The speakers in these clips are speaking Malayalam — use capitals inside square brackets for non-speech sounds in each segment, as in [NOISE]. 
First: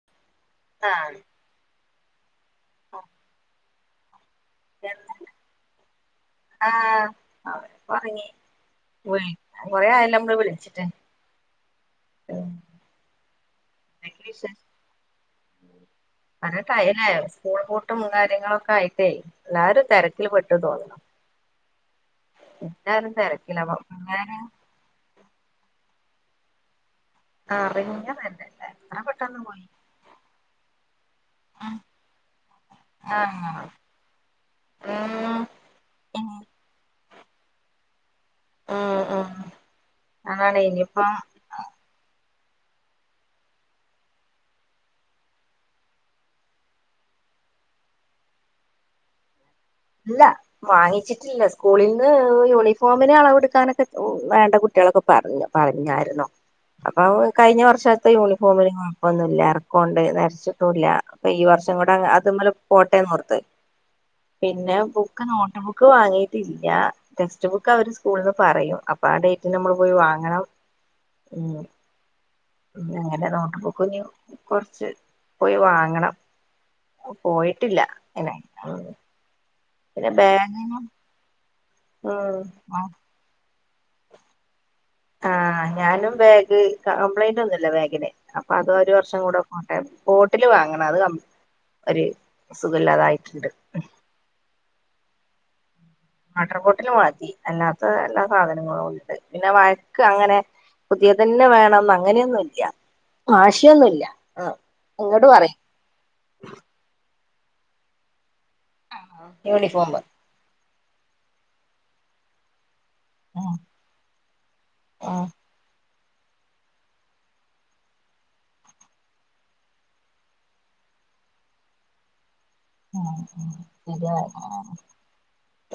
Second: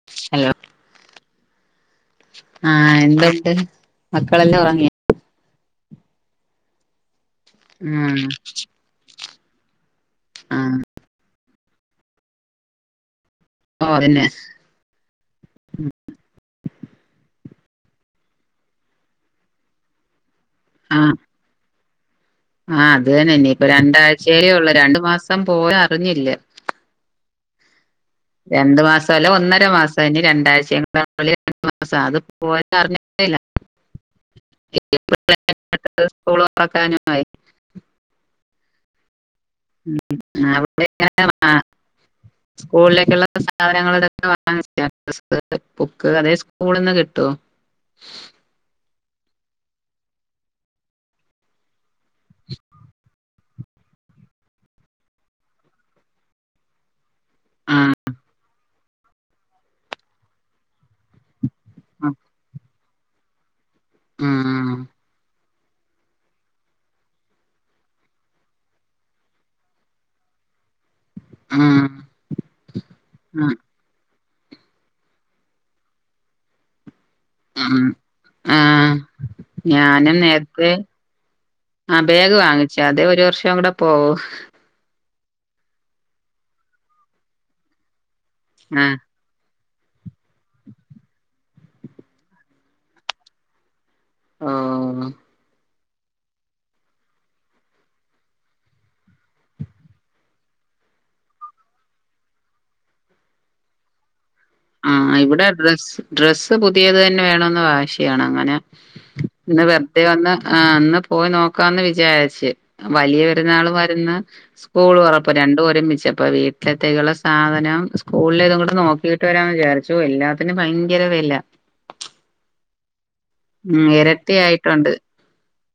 [UNINTELLIGIBLE] ആഹ് ആഹ് എന്തുണ്ട് മക്കളെല്ലാം ഒറ ആഹ് [UNINTELLIGIBLE] ആഹ് ഒറങ്ങി. കൊറേആയല്ലോ മ്മള് ആഹ് വിളിച്ചിട്ട്. ഓഹ് അതന്നെ എന്തൊക്കെയാ വിശേഷം [UNINTELLIGIBLE] സ്കൂൾ പൂട്ടും കാര്യങ്ങളൊക്കെ ആയിട്ടേ എല്ലാരും തെരക്കിൽ പെട്ടു. [UNINTELLIGIBLE] ആഹ് ആഹ് എല്ലാരും അതന്നെ തെരക്കിലാ ഇനിപ്പൊ പിള്ളേര് രണ്ടാഴ്ചയല്ലേ ഉള്ളൂ രണ്ടു മാസം പോയ അറിഞ്ഞില്ല. ആഹ് [UNINTELLIGIBLE] രണ്ട് മാസല്ല ഒന്നര മാസം ഇനി രണ്ടാഴ്ച [UNINTELLIGIBLE] [UNINTELLIGIBLE] മാസം അത് പോയത് അറിഞ്ഞതേല്ല ആഹ് ഉം ഇനി [UNINTELLIGIBLE] ആഹ് ആഹ് അതാണ് ഇനിപ്പൊ ആഹ് സ്കൂളിലേക്കുള്ള സാധനങ്ങളതൊക്കെ വാങ്ങിച്ചോ [UNINTELLIGIBLE] ബുക്ക് അതേ സ്കൂളിന്ന് കിട്ടോ? ഇല്ല വാങ്ങിച്ചിട്ടില്ല. സ്കൂളീന്ന് യൂണീഫോമിന് അളവെടുക്കാനൊക്കെ വേണ്ട കുട്ടികളൊക്കെ പറഞ്ഞു പറഞ്ഞാരുന്നോ? അപ്പൊ കഴിഞ്ഞ ആഹ് വർഷത്തെ യൂണിഫോമിന് കൊഴപ്പൊന്നുംല്ല എറക്കോണ്ട് നരച്ചിട്ടുംല്ല അപ്പൊ ഈ വർഷം കൂടെ ആഹ് അതുമ്മലെ പോട്ടേന്നോർത്ത്. പിന്നെ ബുക്ക് നോട്ട് ബുക്ക് വാങ്ങീട്ടില്ല. ടെക്സ്റ്റ് ബുക്ക് അവര് സ്കൂൾന്ന് പറയും. അപ്പൊ ആ ഡേറ്റിന് നമ്മള് പോയി വാങ്ങണം ആഹ് ഏത ആഹ് നോട്ട് ബുക്ക്‌ഞ്ഞി കൊർച്ച് പോയി വാങ്ങണം പോയിട്ടില്ല ആഹ് ആഹ് [UNINTELLIGIBLE] പിന്നെ ഞാനും നേരത്തെ ബാഗിനും അഹ് ബാഗ് ഉം വാങ്ങിച്ചു. അത് ഒരു വർഷം കൂടെ പോ ആഹ് ഞാനും ബാഗ് കംപ്ലൈന്റ് ഒന്നുംല്ല ബാഗിന് അപ്പ അത് ആ ഒരു വർഷം കൂടെ പോട്ടെ. ബോട്ടില് വാങ്ങണം അത് കം ഒര് സുഖല്ലാതായിട്ട്ണ്ട് ആഹ് വാട്ടർ ബോട്ടില് മാറ്റി. അല്ലാത്ത എല്ലാ സാധനങ്ങളും ഉണ്ട്. പിന്നെ വഴക്ക് അങ്ങനെ പുതിയതന്നെ വേണംന്ന് അങ്ങനെയൊന്നുല്ല വാശിയൊന്നുല്ല ആഹ് ആഹ് ഇവ്ടെ ഡ്രസ്സ് ഡ്രസ്സ് പുതിയത് തന്നെ വേണംന്ന് വാശിയാണ് അങ്ങനെ ഇന്ന് യൂണിഫോമ് വെറുതെ വന്ന് ആഹ് ഇന്ന് പോയി നോക്കാംന്ന് വിചാരിച്ച് വലിയ ആഹ് പെരുന്നാള് വരുന്ന് സ്കൂൾ ആഹ് തുറപ്പ്. രണ്ടും ഒരുമിച്ചപ്പോ വീട്ടിലത്തേക്കുള്ള സാധനം സ്കൂളിലേതും കൂടെ നോക്കീ ട്ട് വരാന്ന് വിചാരിച്ചു എല്ലാത്തിനും ഭയങ്കര വില ആഹ് ആഹ് ഉം ശരിയാണ് എരട്ടി ആയിട്ടുണ്ട്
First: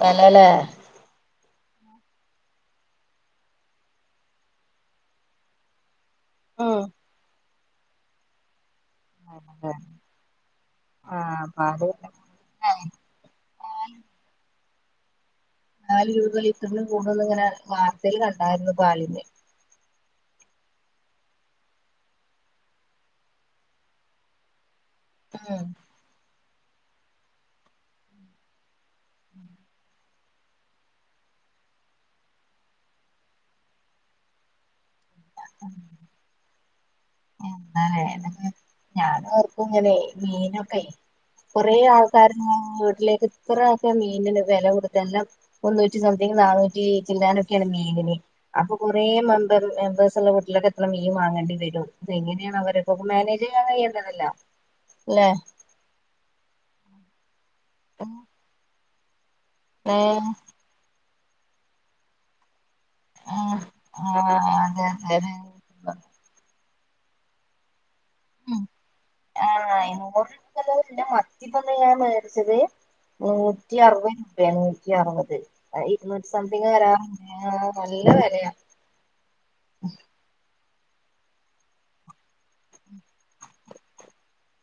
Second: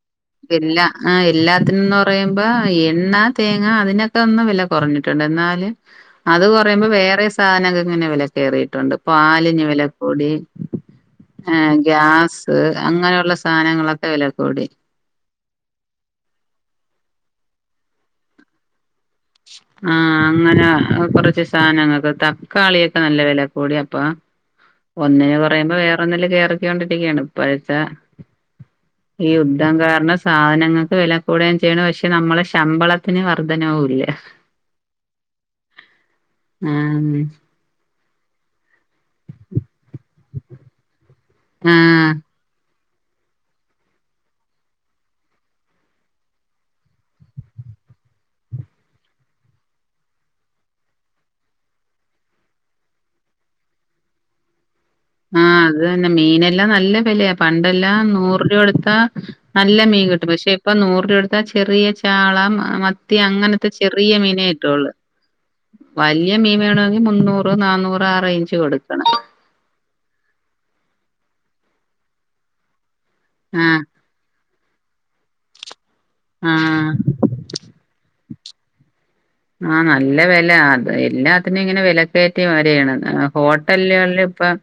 വെലല്ലേ വര്ല്ല ആഹ് എല്ലാത്തിനുംന്ന് പറയുമ്പോ എണ്ണ തേങ്ങ അതിനൊക്കെ ഒന്ന് വില കൊറഞ്ഞിട്ടുണ്ട് എന്നാലും അത് പറയുമ്പോ വേറെ സാനങ്ങൾക്ക് ഇങ്ങനെ വില കയറിയിട്ടുണ്ട് പാലിന് വിലക്കൂടി ആഹ് ഏഹ് പാല് ഗ്യാസ് ഹ് അങ്ങനെയുള്ള സാനങ്ങളൊക്കെ വില കൂടി നാല് രൂപ ലിറ്ററിന് കൂടൂന്ന് ഇങ്ങനെ വാർത്തേല് കണ്ടായിരുന്നു പാലിന് ആഹ് അങ്ങനെ കൊറച്ച് സാനങ്ങൾക്ക് തക്കാളിയൊക്കെ നല്ല വില കൂടി അപ്പൊ ഒന്നിന് ഉം കൊറയുമ്പോ വേറെന്നിന് കേറിക്കൊണ്ടിരിക്കയാണ് ഇപ്പഴത്തെ ഈ യുദ്ധം കാരണം സാധനങ്ങൾക്ക് വില കൂടുകയും ചെയ്തു. പക്ഷെ നമ്മളെ ശമ്പളത്തിന് വർധനവും ഇല്ല [INAUDIBLE] ആഹ് എന്താലെ [UNINTELLIGIBLE] ഞാൻ ഓർക്കും ഇങ്ങനെ മീനൊക്കെ കൊറേ ആൾ ആ കാരണം വീട്ടിലേക്ക് ഇത്രയക്കെ മീനിന് വെല കൊടുത്ത് എല്ലാം മുന്നൂറ്റി സംതിങ് നന്നൂറ്റി ചില്ലാനൊക്കെയാണ് മീനിന് അപ്പൊ കുറേ മെമ്പർ മെമ്പേഴ്സ് ഉള്ള വീട്ടിലൊക്കെ എത്ര മീൻ വാങ്ങേണ്ടി വരും എങ്ങനെയാണ് അവര്പ്പൊ മേനേജ് ചെയ്യാൻ കഴിയേണ്ടതല്ല ല്ലേ ത് തന്നെ മീനെല്ലാം നല്ല വിലയാ പണ്ടെല്ലാം നൂറ് രൂപ കൊടുത്താ നല്ല മീൻ കിട്ടും ഏഹ് പക്ഷെ ഇപ്പം നൂറ് രൂപ കൊടുത്താ ചെറിയ ചാള മത്തി ആഹ് അങ്ങനത്തെ ചെറിയ ആഹ് മീനെ അതെ കിട്ടൊള്ളു അതെ അതെ വല്യ മീൻ വേണമെങ്കിൽ മുന്നൂറ് നാഞ്ഞൂറ് ആ റേഞ്ച് കൊടുക്കണം ആഹ് നൂറ്പ്യല്ല മത്തിപ്പെ ഇന്ന് ഞാൻ മേടിച്ചത് നൂറ്റി ആഹ് അറുപത് രൂപയാണ് നൂറ്റി അറുപത് ഇരുന്നൂറ്റി സംതിങ്ങ് ആഹ് വരാ ആഹ് നല്ല വെലയാ ആഹ് നല്ല വെല അത് എല്ലാത്തിനും ഇങ്ങനെ വില കയറ്റി വരയാണ് ഹോട്ടലുകളിൽ ഇപ്പം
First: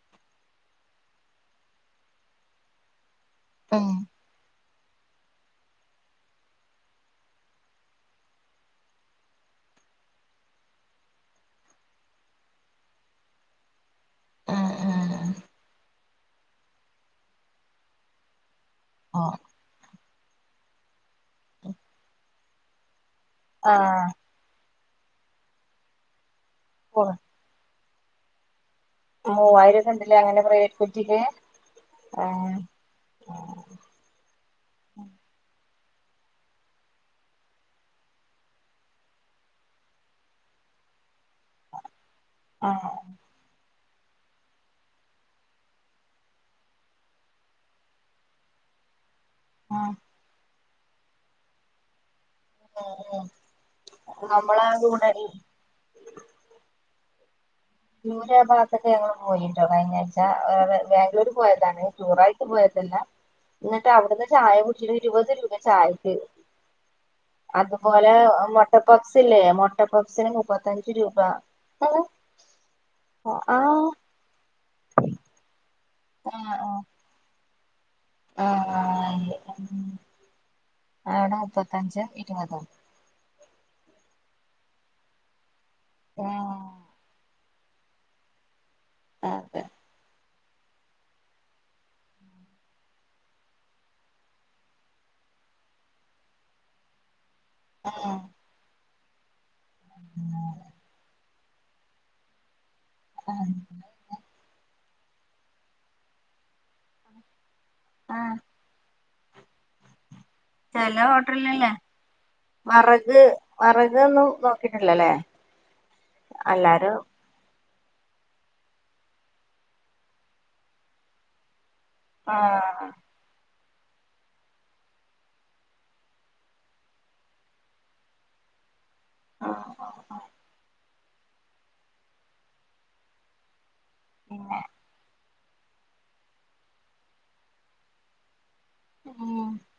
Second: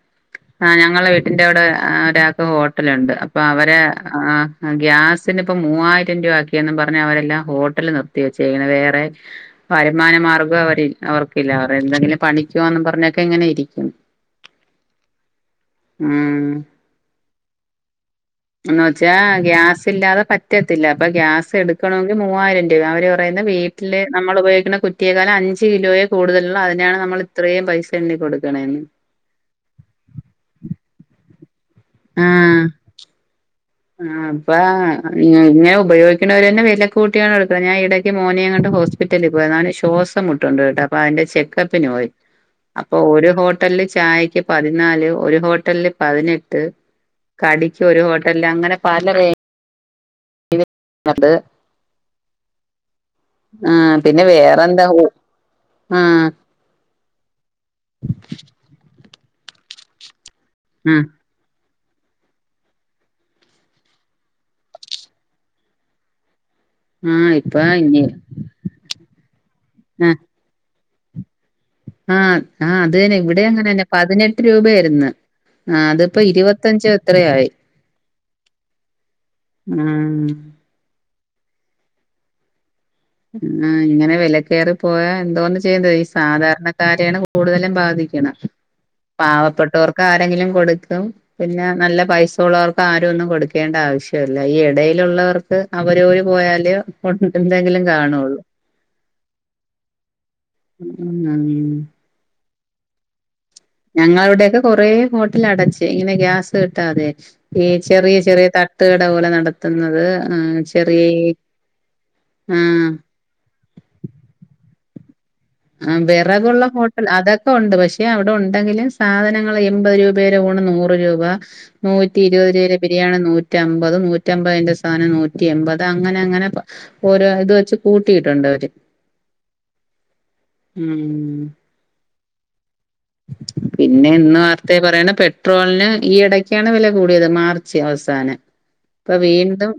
ആഹ് ഞങ്ങളെ വീട്ടിന്റെ അവിടെ ഒരാൾക്ക് ഹോട്ടലുണ്ട് അപ്പൊ അവരെ ഉം ആഹ് അഹ് ഗ്യാസിന് ഇപ്പം മൂവ്വായിരം രൂപ ആക്കിയെന്നും പറഞ്ഞ അവരെല്ലാം ഹോട്ടല് നിർത്തി വെച്ചെക്ക്ണ് വേറെ വരുമാന മാർഗം അവര് അവർക്കില്ല അവർ എന്തെങ്കിലും പണിക്കോവാന്ന് പറഞ്ഞൊക്കെ ഇങ്ങനെ ഇരിക്കുന്ന് ആഹ് ആഹ്ആഹ് ഉം എന്ന് വെച്ചാ ഓഹ് ഗ്യാസ് ഇല്ലാതെ പറ്റ പറ്റത്തില്ല അപ്പൊ ഗ്രാസ്എടുക്കണമെങ്കിൽ മൂവായിരം രൂപ അവര് പറയുന്ന വീട്ടില് ആഹ് നമ്മള് ഉപയോഗി കുറ്റിയേകാള് അഞ്ച് കിലോയേ കൂടുതലുള്ളൂ അതിനാണ് നമ്മള് ഇത്രയും പൈസ എണ്ണി കൊടുക്കണേന്ന് മൂവായിരം ഒക്കെ ഉണ്ടല്ലേ അങ്ങനെ പ്രവെറ്റ് കുറ്റിക്ക് ആഹ് ആ അപ്പ ഇങ്ങനെ ഉപയോഗിക്കുന്നവര് തന്നെ വില കൂട്ടിയാണ് എടുക്കുന്നത് ഞാൻ ഇടക്ക് മോനെങ്ങോണ്ട് ഹോസ് ഹോസ്പിറ്റലിൽ പോയി അവന്ശ്വാസംമുട്ടുണ്ട് ട്ടൊ അപ്പൊ അയിന്റെ ചെക്കപ്പിന് പോയി അപ്പോ ഓല് ഹോട് ഹോട്ടിൽ ചായക്ക് പതിനാല് ഒരു ഹോട്ടലില് പതിനെട്ട് കടിക്ക് ഒരു ഹോട്ട ട്ടലില് അങ്ങനെ പല റേറ്റ് ആഹ് അത് ആഹ് ആഹ് ആ പിന്നെ വേറെന്താ ഉ ആഹ് ദൂര ഭാഗത്തൊക്കെ ഞങ്ങള് പോയിട്ടോ കഴിഞ്ഞാഴ്ച്ചാ ആഹ് ബാഗ്ലൂർ പോയതാണ് ടൂറായിട്ട് പോയതല്ല ഇന്നിട്ട് അവിടുന്ന് ചായ കുടിച്ചുട്ടൊ ഇരുപത് രൂപ ചായക്ക് ആഹ് ഇപ്പ ഇനി അതുപോലെ മൊട്ടപപ്സ് ഇല്ലേ ആഹ് മൊട്ടപപ്സിന് മു പ്പത്തഞ്ച് രൂപ ആഹ് ആഹ് അത് തന്നെ ഇവിടെ അങ്ങനെ തന്നെ ആഹ് പതിനെട്ട് രൂപയായിരുന്നു ആ ഇതിപ്പൊ ആഹ് ഇരുപത്തിഞ്ച് ത്രയായി ആഹ് ആഹ് അവിടെ മുപ്പത്തഞ്ചോഇരുപതൊ ആഹ് ഇങ്ങനെ വിലക്കയറി പോയാ എന്തോന്ന് ചെയ്യേണ്ടേ ഈ ആഹ് സാധാരണക്കാരെയാണ് കൂടുതലും ബാധിക്ക്ണ് അതെ പാവപ്പെട്ടവർക്ക് ആരെങ്കിലും കൊടുക്കും പിന്നെ നല്ല പൈസ ഉള്ളവർക്ക് ആരും ഒന്നും കൊടുക്കേണ്ട ആവശ്യല്ല ഈ ഇടയിലുള്ളവർക്ക് അവര് വര് പോയാല് [UNINTELLIGIBLE] എന്തങ്കിലും ആഹ് കാണുള്ളൂ ആഹ ഞങ്ങള വിടെൊക്കെ കൊറേ ഹോട്ടല് അടച്ച് ഇങ്ങനെ ഗ്യാസ് കിട്ടാതെ ഈ ചെറിയ ആഹ് ചെറിയ തട്ടുകട പോലെ നടത്തുന്നത് ആ ചല ഹോട്ടലല്ലേ ആഹ് വറക് വറക് ഒന്നും നോക്കിട്ടില്ലല്ലേ ആ വിറകുള്ള എല്ലാരും ഹോട്ടൽ അതൊെ ഉണ്ട് പക്ഷെ അവിടെ ഉണ്ടെങ്കിലും സാധനങ്ങൾ എൺപത് രൂപയുടെ ഊണ് നൂറ് രൂപ നൂറ്റി ഇരുപത് രൂരെ ആഹ് ബിരിയാണി നൂറ്റി നൂറ്റമ്പത് നൂറ്റമ്പതിന്റെ സാധനം നൂറ്റി എമ്പത് അങ്ങനെ അങ്ങനെ ഓരോ ഇത് വെച്ച് കൂട്ടിയിട്ടുണ്ട് അവര് ആഹ ആഹ് ആഹ ഉം പിന്നെ ഇന്ന് പിന്നെ വാർത്ത പറയണ പെ ട്രോളിന് ഈ ഇടക്കാണ് വില കൂടിയത് മാർച്ച് അവസാനം ഇപ്പൊ വീണ്ടും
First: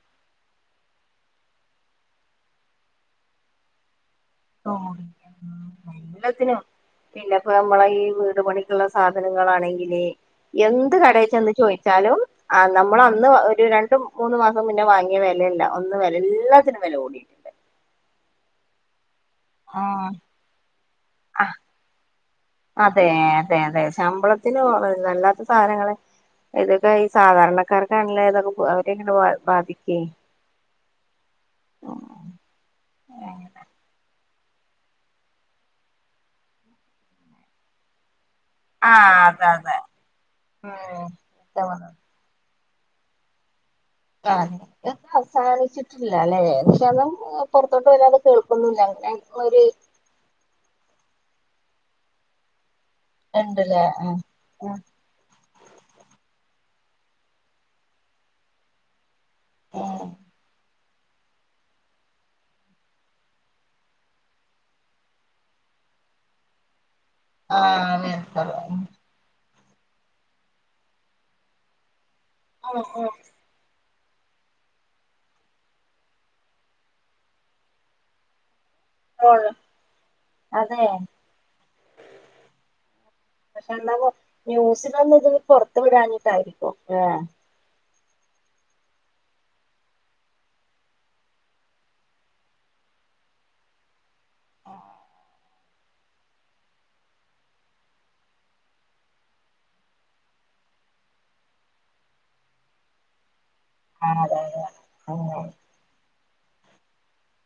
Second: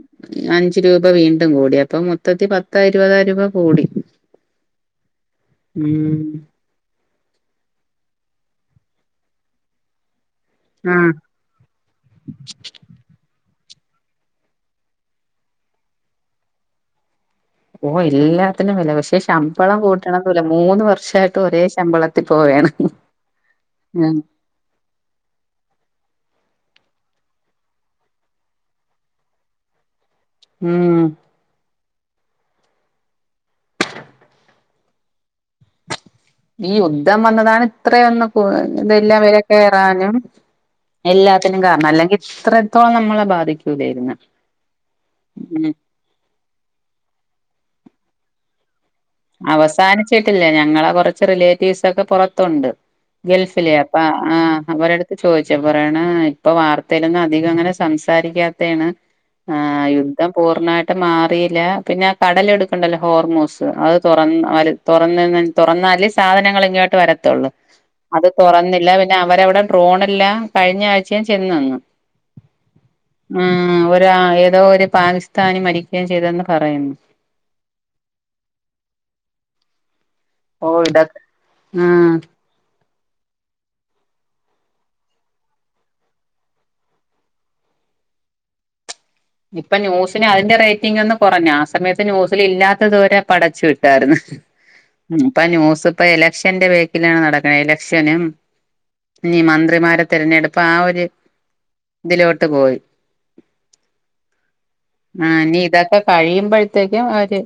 അഞ്ചു രൂപ വീണ്ടും കൂടി അപ്പൊ മൊത്തത്തി പത്ത ഇരുപതായിരംരൂപ കൂടി ഓ ഉം എല്ലാത്തിനും പിന്നെപ്പ നമ്മള ഈ വീട് പണിക്കുള്ള സാധനങ്ങളാണെങ്കില് എന്ത് ആഹ് കടയി ചെന്ന് ചോയി വാലും നമ്മള അന്ന് ഒരു രണ്ട മൂന്ന മാസം മുന്നേ വാങ്ങിയ വെലല്ല ഒന്ന് വില എല്ലാത്തിനും വെല കൂടിക്ക്ണ് ഓ എല്ലാത്തിനും വെല പക്ഷേ ശാം ശമ്പളം ആഹ് കൂട്ടണംന്നല മൂന്ന് വർഷമായിയിട്ട് ആഹ് ഒരേ ശമ്പളത്തിൽ പോവയാണ് ഉ ത്തിനോ വല്ലാത്ത സാധനങ്ങളെ ഇതൊക്കെ ഈ സാധാരണക്കാർക്കാണല്ലെ ഇതൊക്കെ അവരെയിങ്ങനെ ബാധിക്കേ ഉം [INAUDIBLE] ഈ യുദ്ധം വന്നതാണ് ഇത്രയൊന്നും ഇതെല്ലാം ആഹ് വെല അതെ അതെ കേറാനും എല്ലാത്തിനും കാരണം അല്ലെങ്കിൽ ഇത്ര ത്തോളം നമ്മളെ ബാധിക്കുലായിരുന്നു അ ഇതൊന്നു അവസാനിച്ചി ഇല്ലാല്ലേ പക്ഷെ അതും പൊറത്തോട്ടുവരാതെ കേൾക്കൊന്നില്ല എങ്ങ് അവസാനിച്ചിട്ടില്ല ഞങ്ങളെ കൊറച്ച് റിലേറ്റീവ്സൊക്കെ പൊറത്തൊണ്ട് ഗൾഫിലേ ഉണ്ടല്ലേ അപ്പ ആ ആഹ് അവടു ചോദിച്ചപ്പറയാണ് ഇപ്പൊ വാർത്തയിലൊന്നും അധികം അങ്ങനെ സംസാരിക്കാത്തെയാണ് ആ യുദ്ധം പൂർണ്ണമായിട്ട് മാറിയില്ല പിന്നെ ആ കടലിടുക്കൊണ്ടല്ലോ ഹോർമോസ് അത് തൊറന്നാല് തൊറന്നെന്ന് തൊറന്നാല് സാധനങ്ങൾ ഇങ്ങോട്ട് വര ത്തോള്ളു ആഹ് അത് തൊറന്നില്ല പിന്നെ അവരവിടെ ട്രോണെല്ലാം കഴിഞ്ഞ ആഴ്ചയും ചെന്നുനിന്നു ഓ ഓ ഉം ഒരു ആ ഏതോ ഒരു പാകിസ്ഥാനി മരിക്കുകയും ചെയ്തെന്ന് പറയുന്നു ഇപ്പൊഴാ ഓ ഇട് ഉം പക്ഷെ എന്താവൊ ന്യൂസിലൊന്നും ഇത് പൊറത്തുവിടാഞ്ഞിട്ടായിരിക്കും ഇപ്പൊ ന്യൂസിന് അതിന്റെ റേറ്റിങ്ങൊന്നുകുറഞ്ഞാ ആ സമയത്ത് ന്യൂസിലില്ലാത്തതുവരെ പടച്ചുവിട്ടായിരുന്നു ഉം ഇപ്പ ന്യൂസിപ്പ ഇലക്ഷന്റെ ബേക്കിലാണ് നടക്കണെ എലക്ഷനും ഇനി മന്ത്രിമാരെ തിരഞ്ഞെടുപ്പ് ആ ഒരു ഇതിലോട്ട് പോയി ആ അതെയതെ ആ ഇനി ഇതൊക്കെ കഴിയുമ്പഴത്തേക്കും അവര്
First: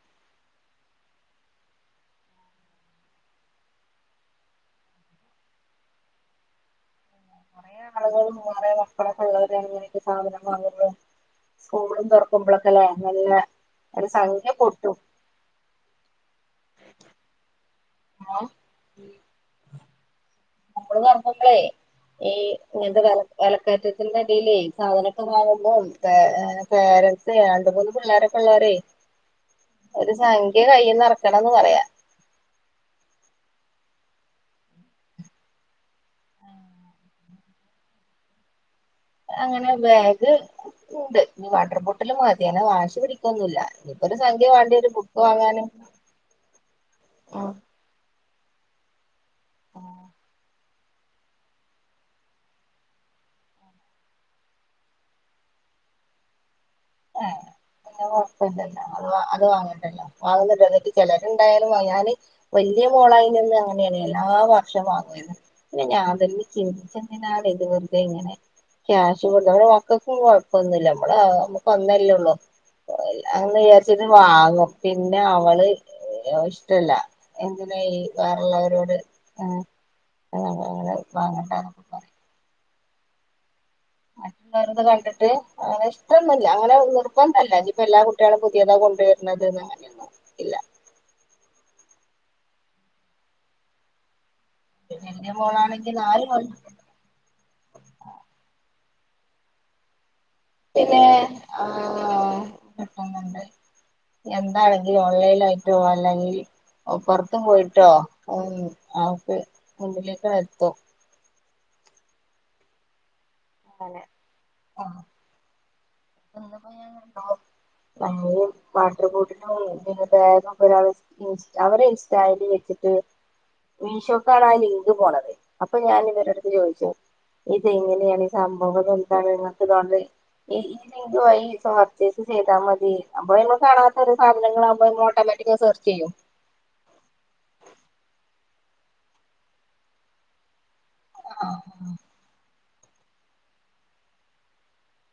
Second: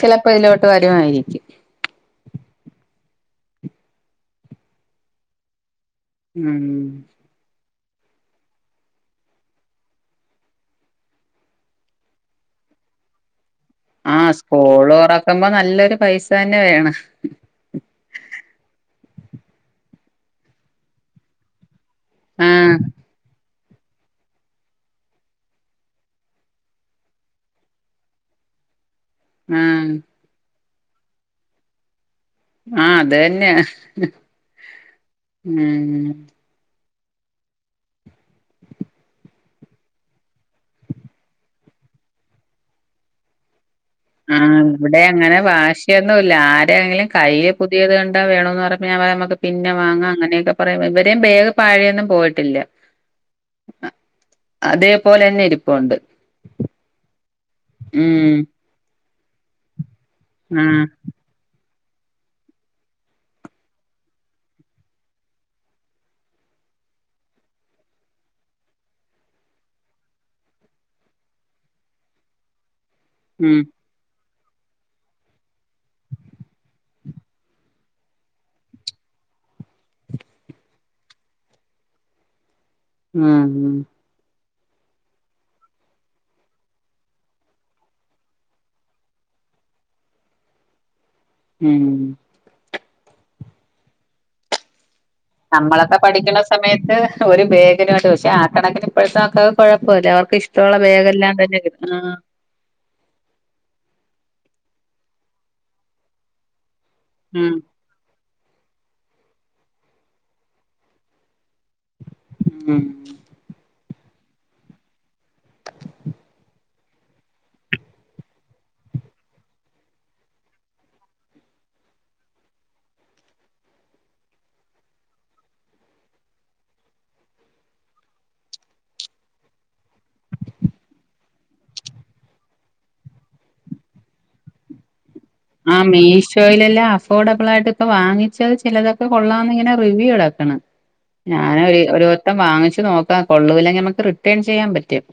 ചിലപ്പോ ഇതിലോട്ട് വരുമായിരിക്കും ഉം തകളും കൊറെ മക്കളൊക്കെയൊള്ളവരെയെ ങ്ങനെയൊക്കെ സാധനം വാങ്ങുന്നത് സ്കൂളും തൊറക്കുമ്പോളൊക്കെല്ലേ നല്ല ഒരു ആ സംഖ്യ പൊട്ടും സ്കൂള്തൊറക്കുമ്പോ നല്ലൊരുപൈസ തന്നെവേണം ആവ് സ്കൂള്തൊറക്കുമ്പളേ ഈ ആ ഇങ്ങനത്തെ കാലത്ത് വിലക്കയറ്റത്തിന്റെടീലേ സാധനൊക്കെ വാങ്ങുമ്പോം പേരൻസേ രണ്ട് മൂന്ന് പിള്ളോരൊക്കെ ഉള്ളവരെ ആ ഒരു സംഖ്യ കയ്യീന്ന് ഇറക്കണമെന്നുപറയാം ആ അതുതന്നെയാ ഉം അങ്ങനെ ബാഗ് ഉണ്ട് ഇനി വാട്ടർബോട്ടില് മതി അങ്ങനെ വാശി പിടിക്കൊന്നൂല്ലാ ആ ഇവിടെ അങ്ങനെ വാശിയൊന്നൂല്ലാ ആരെയെങ്കിലും കൈയ്യേ പുത് പുതിയതുകണ്ടാ വേണോന്നു പറയുമ്പ ഞാൻപറയും നമ്മക്ക് പിന്നെവാങ്ങാം അങ്ങനെയൊക്കെ പറയും ഇവരേം ബാഗ് പഴെയൊന്നും പോയിട്ടില്ല അതെപോലെ തന്നെ ഇരിപ്പൊണ്ട് ആ പിന്നെ കൊഴപ്പില്ലല്ലോ അതുവാ അത് വാങ്ങണ്ടല്ലോ ആ വാങ്ങുന്നതിന്റെടക്ക് ചെല ഉണ്ടായാലും അയാന് വല്ല്യ മോളായി നിന്ന് അങ്ങനെയാണ് എല്ലാവർഷവും വാങ്ങുവാരിന്നു പിന്നെ ഞാൻതെല് ചിന്തിച്ചതിനാണ് ഇത് വെറുതെ ഇങ്ങനെ ക്യാഷ് കൊണ്ട് നമ്മടെ മക്കക്കും കൊഴപ്പൊന്നുമില്ല നമ്മള് അ ഒന്നല്ലേള്ളൂ അത് ഉം [UNINTELLIGIBLE] ച്ചന് വാങ്ങു പിന്നെ അവള് ഇഷ്ടല്ല എന്തിന ഈ വേറള്ളവരോട് [INAUDIBLE] ങ്ങള് വാങ്ങണ്ട എന്നൊക്കെ പറയും ആഹ് ഉം ആഹ് വേറത് കണ്ടിട്ട് ഇഷ്ടംന്നുല്ല അങ്ങനെ നിർബന്ധല്ല ഇനിയിപ്പ എല്ലാ കുട്ട ട്യാളും പുതിയതാ കൊണ്ടുവരുന്നത് അങ്ങനെയൊന്നും ഇല്ല ഉം പിന്നെ എന്റെ മോളാണെങ്കി നമ്മളൊക്കെ നാല് പഠിക്കണ കൊല്ലം സമയത്ത് ഒരുേ ബാഗ്നുണ്ട് പക്ഷെ ആ കണക്കിന് ഇപ്പോഴത്തെക്ക കുഴപ്പമില്ല അവർക്ക് ഇഷ് ഷ്ടമുള്ള ബാഗംല്ലാം തന്നെ കിട്ടി പറ്റുന്നുണ്ട് എന്താണെങ്കിൽ ഓൺലൈൻ ആയിട്ടോ അല്ലെങ്കിൽ [UNINTELLIGIBLE] പുറത്ത് ഉം പോയിട്ടോ ഉം ആക്ക് മുന്നിലേക്കു എത്തും ഉം ആഹ് അതെന്നെ [UNINTELLIGIBLE] [INAUDIBLE] വാട്ടർമ്പോട്ടിലും ബാഗും ഒരാൾ അവര് ഇൻസ്റ്റായിൽ വെച്ചിട്ട് മീഷോക്കാണ് ആ ലിങ്ക് പോണത് അപ്പൊ ഞാൻ ഇവടെടുത്ത് ചോദിച്ചു ഇത് എങ്ങനെയാണ് സംഭവം എന്താണ് ഇങ്ങത്തെണ്ട് ഇത് വഴിപർച്ചേസ് ചെയ്താൽ മതി അപ്പൊ നമ്മള് കാണാത്ത ഒരു സാധനങ്ങളൾുമ്പോ മോഡല ആഹ് മീ ഷോയിലെല്ലാം അഫോർഡബിൾ ആയിട്ട് ഷോയില് അഫോഡ ബളായിട്ട്ഇപ്പൊ വാങ്ങിച്ചത് ചിലതൊക്കെ കൊള്ളാംന്ന് ഇങ്ങനെ റിവ്യൂ ഇളക്ക്ണ് ഞാൻ ഒരുത്തം വാങ്ങിച്ച് നോക്കാ കൊള്ളൂല്ലെങ്കിൽ നമുക്ക് റിട്ടേൺ ചെയ്യാൻ പറ്റും